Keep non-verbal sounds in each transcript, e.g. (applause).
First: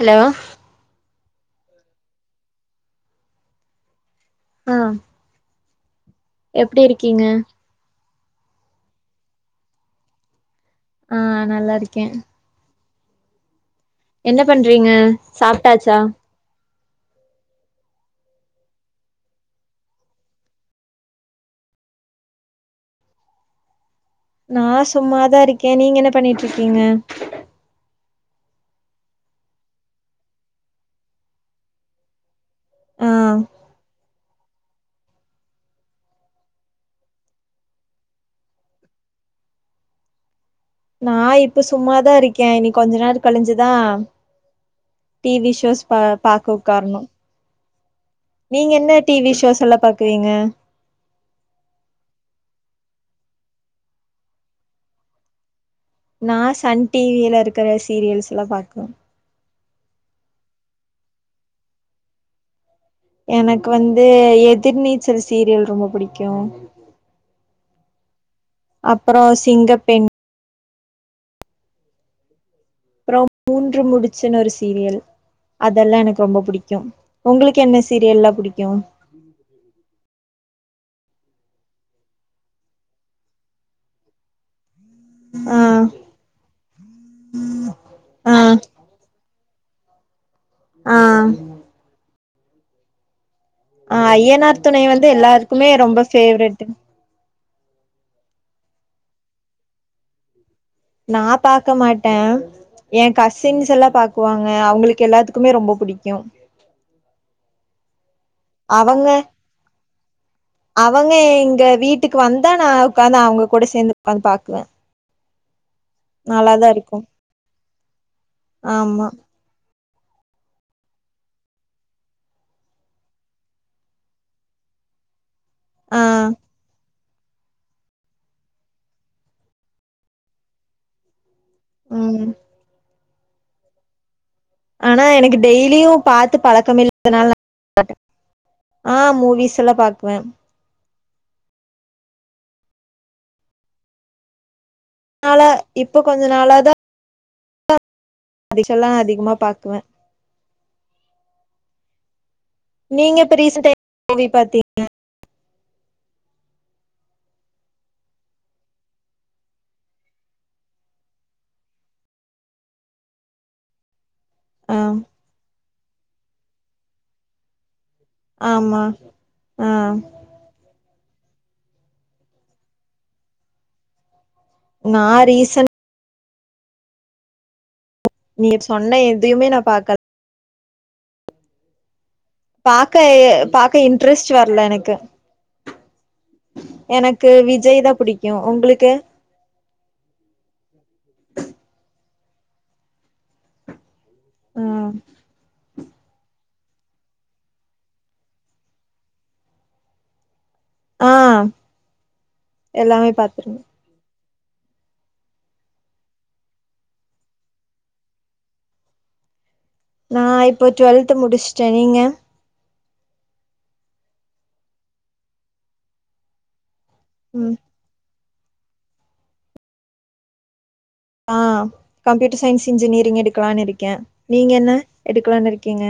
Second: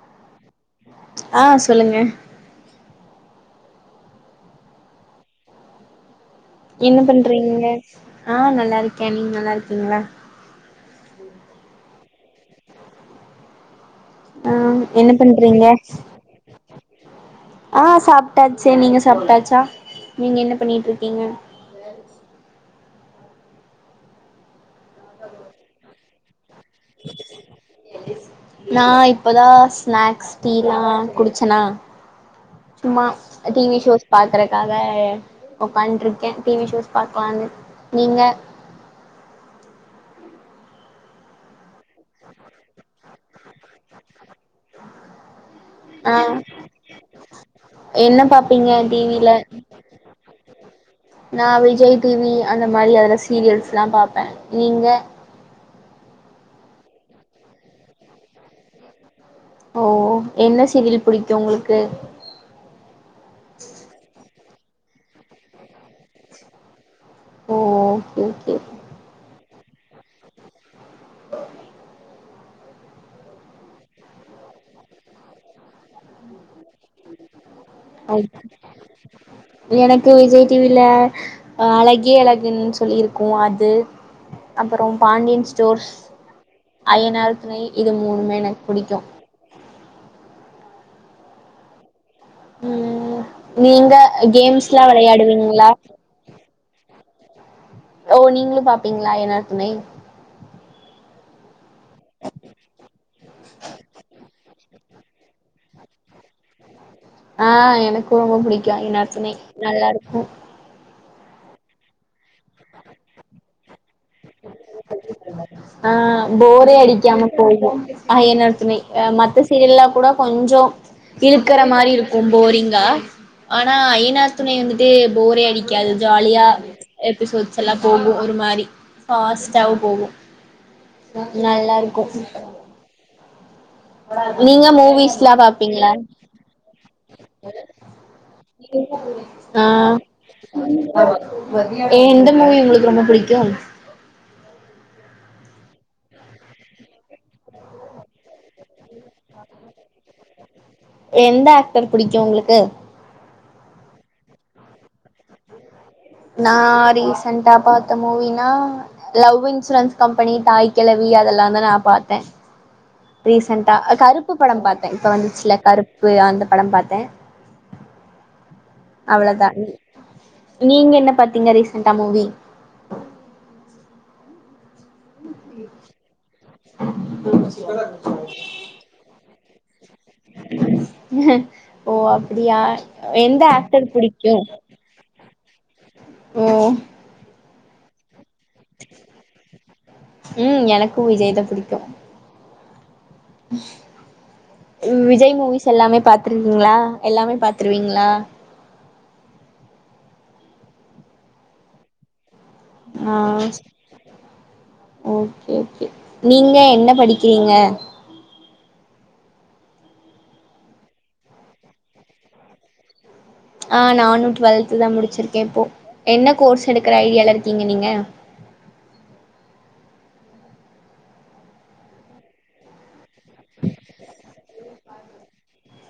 Hello ஆ சொல்லுங்க ஆ எப்டி என்ன இருக்கீங்க பண்றீங்க ஆ நல்லா இருக்கே நீங்க நல்லா இருக்கிங்ளா ஆ நல்லா இருக்கே என்ன ஆ பண்றீங்க என்ன பண்றீங்க சாப்டாச்சா ஆ சாப்டாச்சு நீங்க சாப்டாச்சா நீங்க என்ன பண்ணிட்ருக்கிங்க நா சும்மாதா இருக்கே நீங்க என்ன பண்ணிட்ருக்கீங்க (unintelligible) நா இப்பதா ஸ்நேக்ஸ் டீலா குடிச்சனா சும்மா ஆ டி வி ஷோஸ் பாக்குறக் காக ஒக்காண்ருக்கே டி வி ஷோஸ் பாக்கலானு நீங்க நா இப்ப சும்மாதா இருக்கே இனி கொஞ்ச நேரொ கழிஞ்சுதா டி வி ஷோஸ் பா பாக்க உக்காரணூ என்னப் நீங்க என்ன டி வி ஷோஸ் எல்லா பாக்குவீங்க நா விஜய் டி வி அந்த மாரி அதுல சீரியல்ஸ்லா பாப்பே நீங்க நா சன் டி வி யில இருக்குற சீரியல்ஸ் எல்லா பாக்குவே ஓ என்ன சீரியல் பிடிக்கு உங்களுக்கு எனக்கு வந்த எதிர்நீச்சல் சீரியல் ரொம்ப புடிக்கூ ஓ ஓகே ஓகே அப்பறோ சிங்கப்பெண் (inaudible) அப்றோ மூன்று முடிச்சுனு ஒரு சீரியல் அதெல்லா எனக்கு ரொம்ப புடிக்கூ உங்களுக்கு என்னஸ் ஆ எனக்கு விஜய் டி வி ல அ அழகே அழகுன் சொல்லியிருக்கூ அது அப்பறோ பாண்டியன் ஆ ஸ்டோர்ஸ் ஐய்யனார் துணை இது ஆ மூணுமே எனக்கு புடிக்கூ ஆ ம் நீங்க அ ஐய்யனார் கேம்ஸ்லா துணை வந்து எல்லாருக்குமே வெளையாடுவீங்களா ரொம்ப ஃபேவரெட்டு ஓ நீங்ளூ பாப்பிங்ளா ஐய்யனார் துணை நா பாக்க மாட்டே ஏ கசின்ஸ் எல்லா பாக்குவாங்க அவுங்களுக்கு எல்லாத்துக்குமே ரொம்ப புடிக்கூ ஆ எனக்கு ரொம்ப புடிக்கு அவங்க ஐயனார் துணை நல்லா இருக்கூ அவங்க எங்க வீட்டுக்கு வந்தா நா உக்காந்து அவங்க கூட சேந்து உக்காந்து பாக்குவே ஆ நல்லாதா போரே இருக்கு அடிக்காம போகு ஐயனார் துணை அ ஆமா மத்தஸ் சீரியல்லா கூட கொஞ்சொ இழுக்குற மாரி இருக்கு போரிங்கா ஆனா ஐயனார் துணை வந்துட்டு போரே அடிக்காது ஆ ஜாலியா எபிசோட்ஸ் எல்லா போகு ஒரு மாரி ஃபாஸ் டாவு போகு நல்லாருக்கூ ம் நீங்க ஆனா மூவிஸ்லா எனக்கு டெய்லியு பாப்பிங்ளா பாத்து பழக்கம் இல்லாதனால ஆ மூவிஸ் ஆ எல்லா பாக்குவே எ எந்த மூவி உங்களுக்கு ரொம்ப புடிக்கு அதனால இப்ப கொஞ்ச நாள தா அதுகெல்லாம் அதி எந்த ஆக்டர் பிடிக்கு உங்களுக்கு நீங்கிப்ப ரீசன் டைம் ல என்ன மூவி பாத்தீங் நா ரீசன்ட்டா பாத்த மூவினா லவ் இன்சூரன்ஸ் கம்பெனி தாய் கிழவி அதெலாம் தா நா பாத்தே ரீசன்டா கருப்பு படம் ஆ பாத்தே இப்போ வந்துச்சுல கருப்பு அந்த படம் பாத்தே ஆமா அவ்ளோதா ஆ நீங்க என்ன பாத்தீங்க ரீசன்டா மூவி நா ரீசன் (unintelligible) நீ சொன்ன எதையமே நான் பாக்க ஓ அப்டியா பாக்க எந்த பாக்க ஆக்டர் இன்ட்ரெஸ்ட் புடிக்கு வரல எனக்கு ஓ எனக்கு விஜய் தா புடிக்கும் உங்களுக்கு ம் எனக்கும் விஜய் த புடிக்கு ம் விஜய் மூவிஸ் எல்லாமே பாத்துருக்கீங்களா எல்லாமே பாத்துருவீங்களா ஆ எல்லாமே ஆ பாத்துருங்க ஓகே ஓகே நீங்கள என்ன படிக்கிறீங்க நா இப்போ டுவெல்த் முடிச்சுட்டேன் நீங்க ஆ நானும் டுவெல்து தா முடிச்சிருக்கேன் இப்போ என்ன கோர்ஸ் எடுக்கிற ஐடியால ம் இருக்கீங்க நீங்க ஆ கம்ப்யூட்டர் சயின்ஸ் இன்ஜினியரிங் எடுக்கலான்னு இருக்கே நீங்க என்ன எடுக்கலான்னு இருக்கீங்க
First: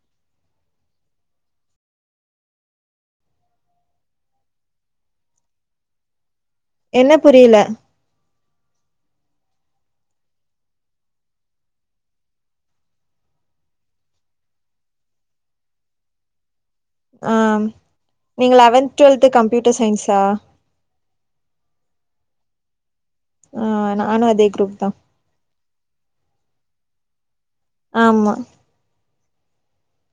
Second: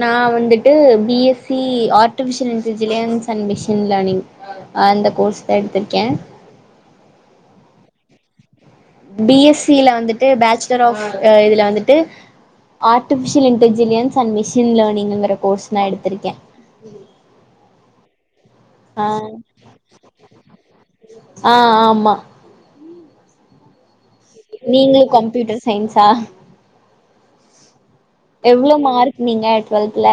நா வந்துட்டு B S C artificial intelligence and மிஷன்ல லேர்னிங் அந்த கோர்ஸ் தா எடுத்திருக்கே என்ன புரில பி எஸ் சி ல வந்துட்டு பேச்சுலர் ஆஃப் இதுல வந்துட்டு artificial intelligence and machine learning ஒரு கோர்ஸ னா எடுத்ருகேன் ஆ நீங்க லெவன்த் ஆ டுவெல்து கம்ப்யூட்டர் சயின்ஸா ஆ ஆமா ஆ நானு அத் நீங்களு கம்ப்யூட்டர் சயின்ஸா ஆமா எவ்ளோ மார்க் நீங்க ட்டுவெல்த்ல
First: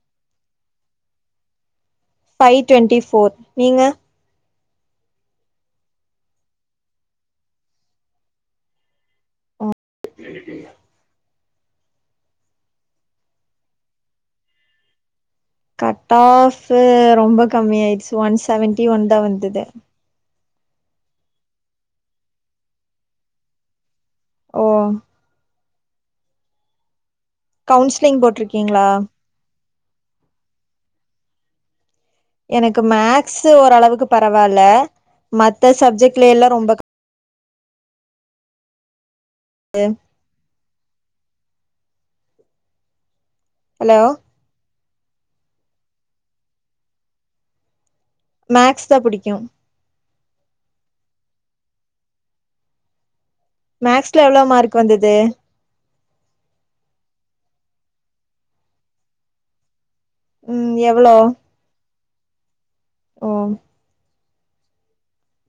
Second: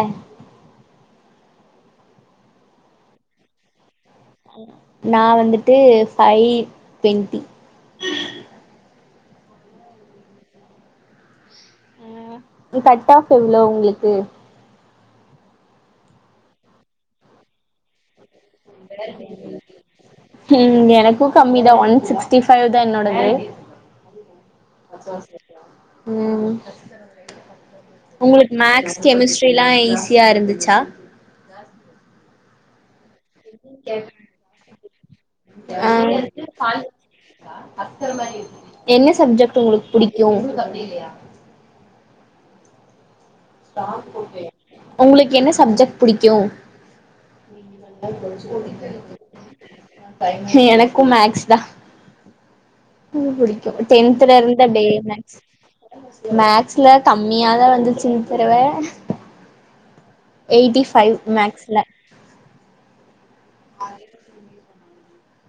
ஃபைவ் ட்வெண்ட்டி ஃபோர் நீங்க நா வந்துட்டு ஃபைவ் ட்வெண்ட்டி கட் ஆஃப் எவ்ளோ உங்களுக்கு கட் ஆஃப்ஃபு ரொம்ப கம்மி ஆயிர்ச்சு ஒன் செவன்டி ஒன் தா வந்தது ம் எனக்கு கம்மி தா ஒன் சிக்ஸ்டி ஃபைவ் தா என்னோடது ஓ ம் கவுன்சிலிங் உங்களுக் போட்டிருக்கீங்களா மேக்ஸ் கெமிஸ்ட் ரிலா ஈஸியா இருந்துச்சா எனக்கு மேக்ஸ்சு ஒரளவுக்கு பரவால்ல மத்த ஆ சப்ஜெட்லிலா ரொம்ப ரொம்ப என்ன சப்ஜெட் உங்களுக் புடிக்கு ஹலோ உங்களுக் என்ன சப்ஜெட் புடிக்கு மேக்ஸ் தா புடிக்கு எனக்கு மேக்ஸ் தா புடிக் கு மேக்ஸ்ல டென்த்ல எவ்ளோ இருந்த மார்க் டே வந்தது மேக்ஸ் மேக்ஸ்ல கம்மியாதா வந்துச்சு இந்த தடவ ம் எயிட்டி எவ்ளோ ஃபைவ் மேக்ஸ்ல ஓ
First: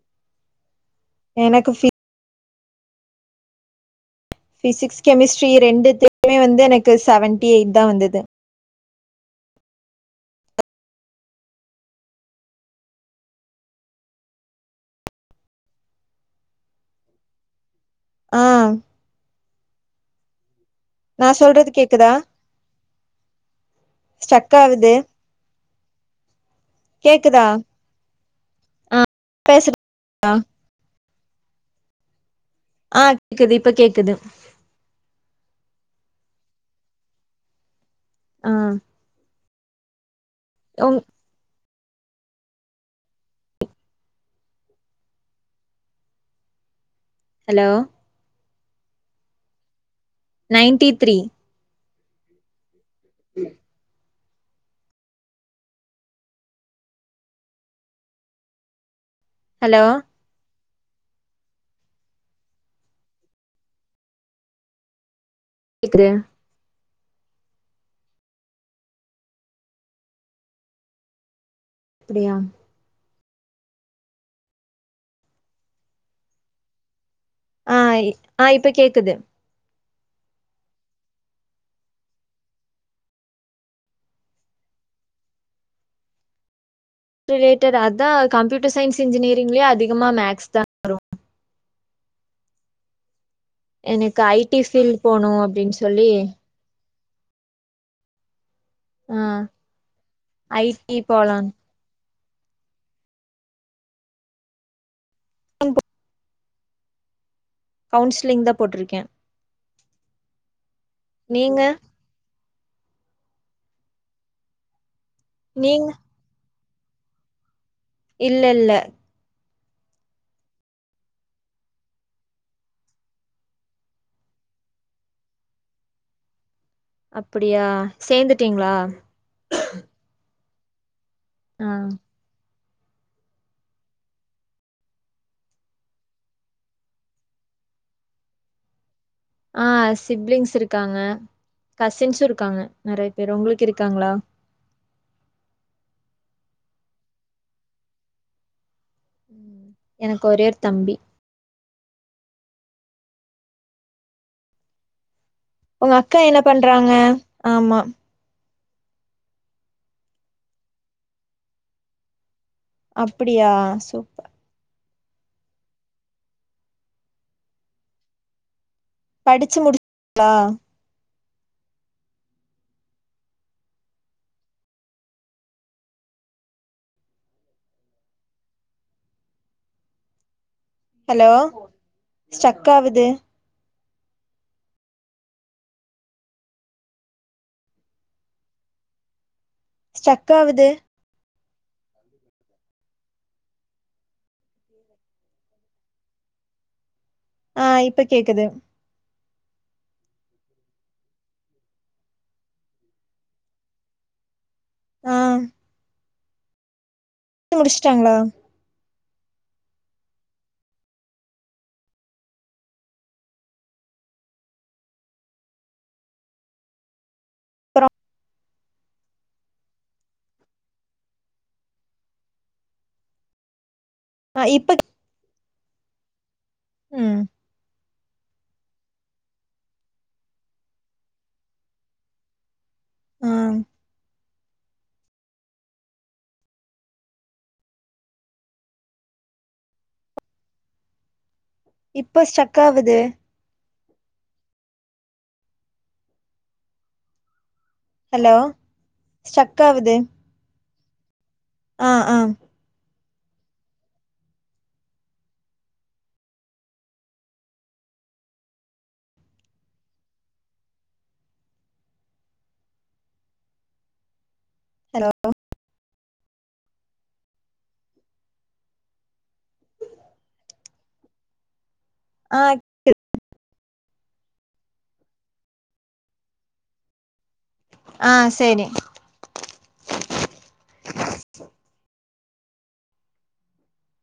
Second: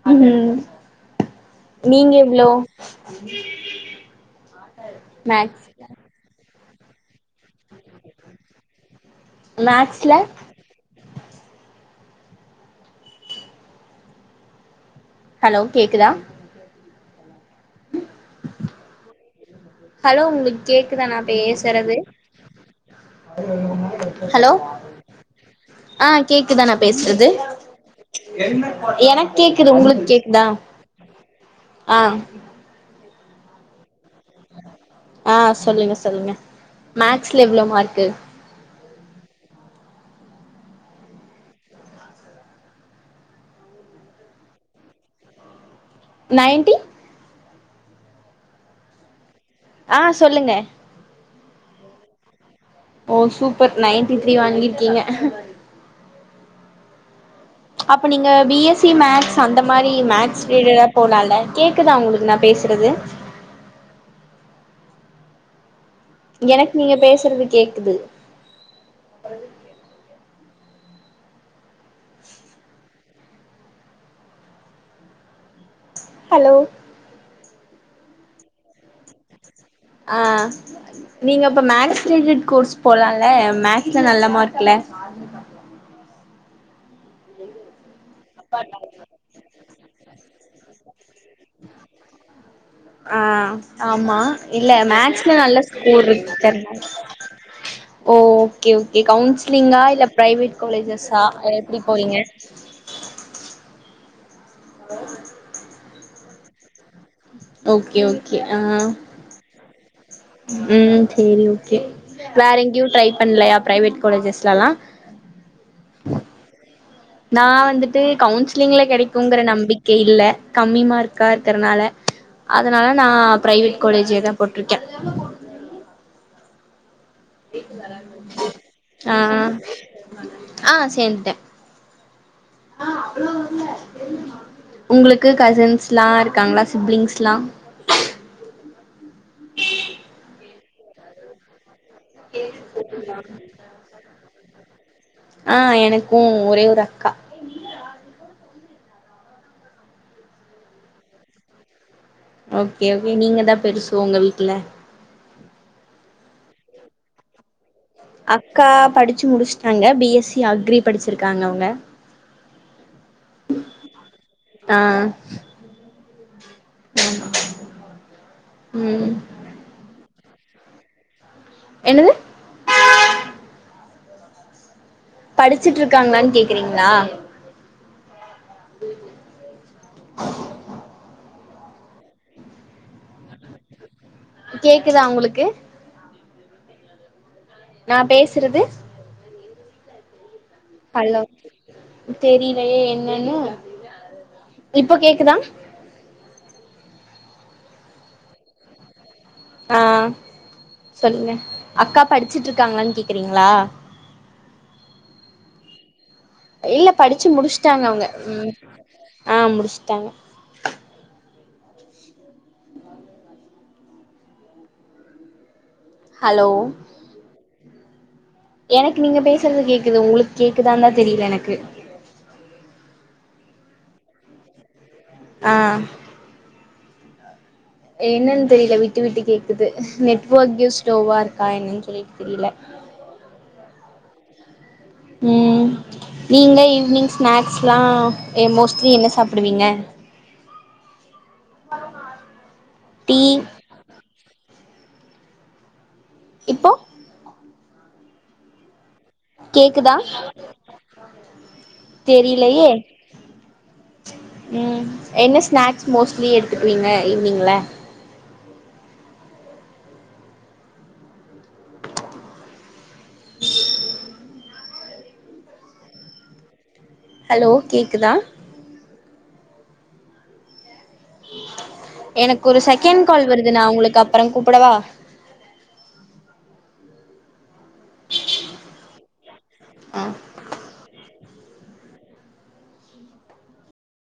ம் எனக்கு ஃபி நீங்க எவ்ளோ பிசிக்ஸ் கெமிஸ்ட்ரி மேக்ஸ் ரெண்டுத்துக்குமே வந்து எனக்கு செவன்டி எயிட்தா வந்துது மேக்ஸ்ல ஹலோ கேக்குதா ஆ ஹலோ உங்களுக் கேக்குதா நா சொல்றது பேசறது கேக்குதா ஹலோ ஸ்டக் ஆகுது ஆ கேக்குதா நா பேசுறது கேக்குதா ஆ எனக் கேக்குது பேசுறீங்களா உங்களுக் கேக்குதா ஆ ஆ குது இப்ப கேக்குது ஆ சொல்லுங்க சொல்லுங்க மேக்ஸ்ல எவ்ளோ மார்க்கு ஆ உங் நைன்டி ஹலோ ஆ சொல்லுங்க நைன்டி த்ரீ ஓ சூப்பர் நைன்டி த்ரீ வாங்கிர்க்கீங்க அப்போ நீங்க பிஎஸ்சி மேக்ஸ் அந்த ஹலோ மாரி மேக்ஸ் ரிலேடடா போலால்ல கேக்குதா உங்களுக் நா பேசுறது கேக்குது எனக் நீங்க பேசுறது கேக்குது அப்டியா ஹலோ ஆய் ஆ இப்ப கேக்குது ஆ நீங்க அப்ப மேக்ஸ் ரிஜிட் கோர்ஸ் போலால மேக்ஸ்ல நல்ல மார்க்ல்ல ரிலேட்டட் அதா கம்யூட்டர் சயின்ஸ் இன்ஜினியரிங்க்லயே அதிகமா மேக்ஸ் தா ஆ ஆமா எனக்கு ஐ டி இல்ல ஃபீல்ட் போனு மேக்ஸ்ல நல்ல அப்டின்னு ஸ்கோர் சொல்லி இருக்கு (inaudible) ஓ ஓகே ஓகே ஆ கவுன்சிலிங்கா இல்ல பிரைவேட் ஐ டி காலேஜஸா போலான் எ ப்டி போவீங்க அம்ப ஓகே ஓகே தா ஆ போட்டிருக்கே ம் சரி நீங்க ஓகே வேற எங்கயு ட்ரை பண்லயா பிரைவேட் காலேஜஸ்லலா நீங்க நா வந்துட்டு இல்ல இல்ல கவுன்சிலிங்ல கெடைக்கு இருக்குங்குற நம்பிக்க இல்ல கம்மி மார்கா இருக்றனால அதனால நா பிரைவேட் காலேஜேதா போட்ருக்க அப்டியா சேந்துட்டீங்ளா ஆ ஆ சேந்துட்ட ஆ உங்களுக்கு கசின்ஸ்லா இருக்காங்ளா சிப்லிங்ஸ்லா ஆ சிப்லிங்ஸ் இருக்காங்க கசின்ஸு இருக்காங்க நெறைய பேர் உங்களுக்கு இருக்காங்ளா ஆ எனக்கு ஒரே ஒரு அக்கா ம். எனக்கு ஒரே ஒரு தம்பி ஓகே ஓகே நீங்கதா பெருசு உங்க வீட்ல உங்க அக்கா என்ன பண்றாங்க ஆமா அக்கா படுச்சு முடுச்சுட்டாங்க பிஎஸ்சி அக்ரி படிச்சிருக்காங்க அவங்க அப்டியா சூப்பர் ஆ உம் படிச்சு முடிச் ளா என்னது படுச்சுட் இருக்காங்களான் கேக்றீங்ளா (inaudible) ஹலோ ஸ்டக் ஆவுது கேக்குதா உங்களுக்கு நான் பேசுறது ஸ்டக் ஆவுது ஹலோ தெரிலயே என்னன்னு இப்போ கேக்குதா ஆ இப்ப கேக்குது ஆ சொல்லுங்க அக்கா படுச்சுட்டு இருக்காங்களானு கேக்குறீங்களா ஆ இல்ல படுச்சு முடுச்சுட்டாங்க அவங்க முடிச்சுட்டாங்களா ம் ஆ முடிச்சுட்டாங்க ஹலோ அப்பற எனக்கு நீங்க பேசுறது கேக்குது உங்களுக்கு கேக்குதாந்தா தெரியல எனக்கு ஆ இப்ப ஆ ம் என்னன் தெரியல விட்டு விட்டு கேக்குது நெட்வர்க்கு ஸ்லோவா இருக்கா என்னன் சொல்லிட் தெரில ஆ ம் நீங்க ஈவி்னிங் ஸ்நாக்ஸ்லா அ மோஸ்ட்லி என்ன சாப்பிடுவீங்க அப் இப்ப ஸ்ட்ரக் ஆவுது இங் இப்போ ஹலோ ஸ்ட்ரக் ஆகுது ஆ தெரியலயே ம் என்ன ஸ்நாக்ஸ் மோஸ்ட்லி எடுத்துக்குவீங்க மோஸ்ட்லி ஈவினிங்ல ஹலோ ஹலோ கேக்குதா ஆ எனக்கு ஒரு செகண்ட் கால் வருது நா உங்களுக்கு அப்றம் கூப்புடவா ஆ சேரி அ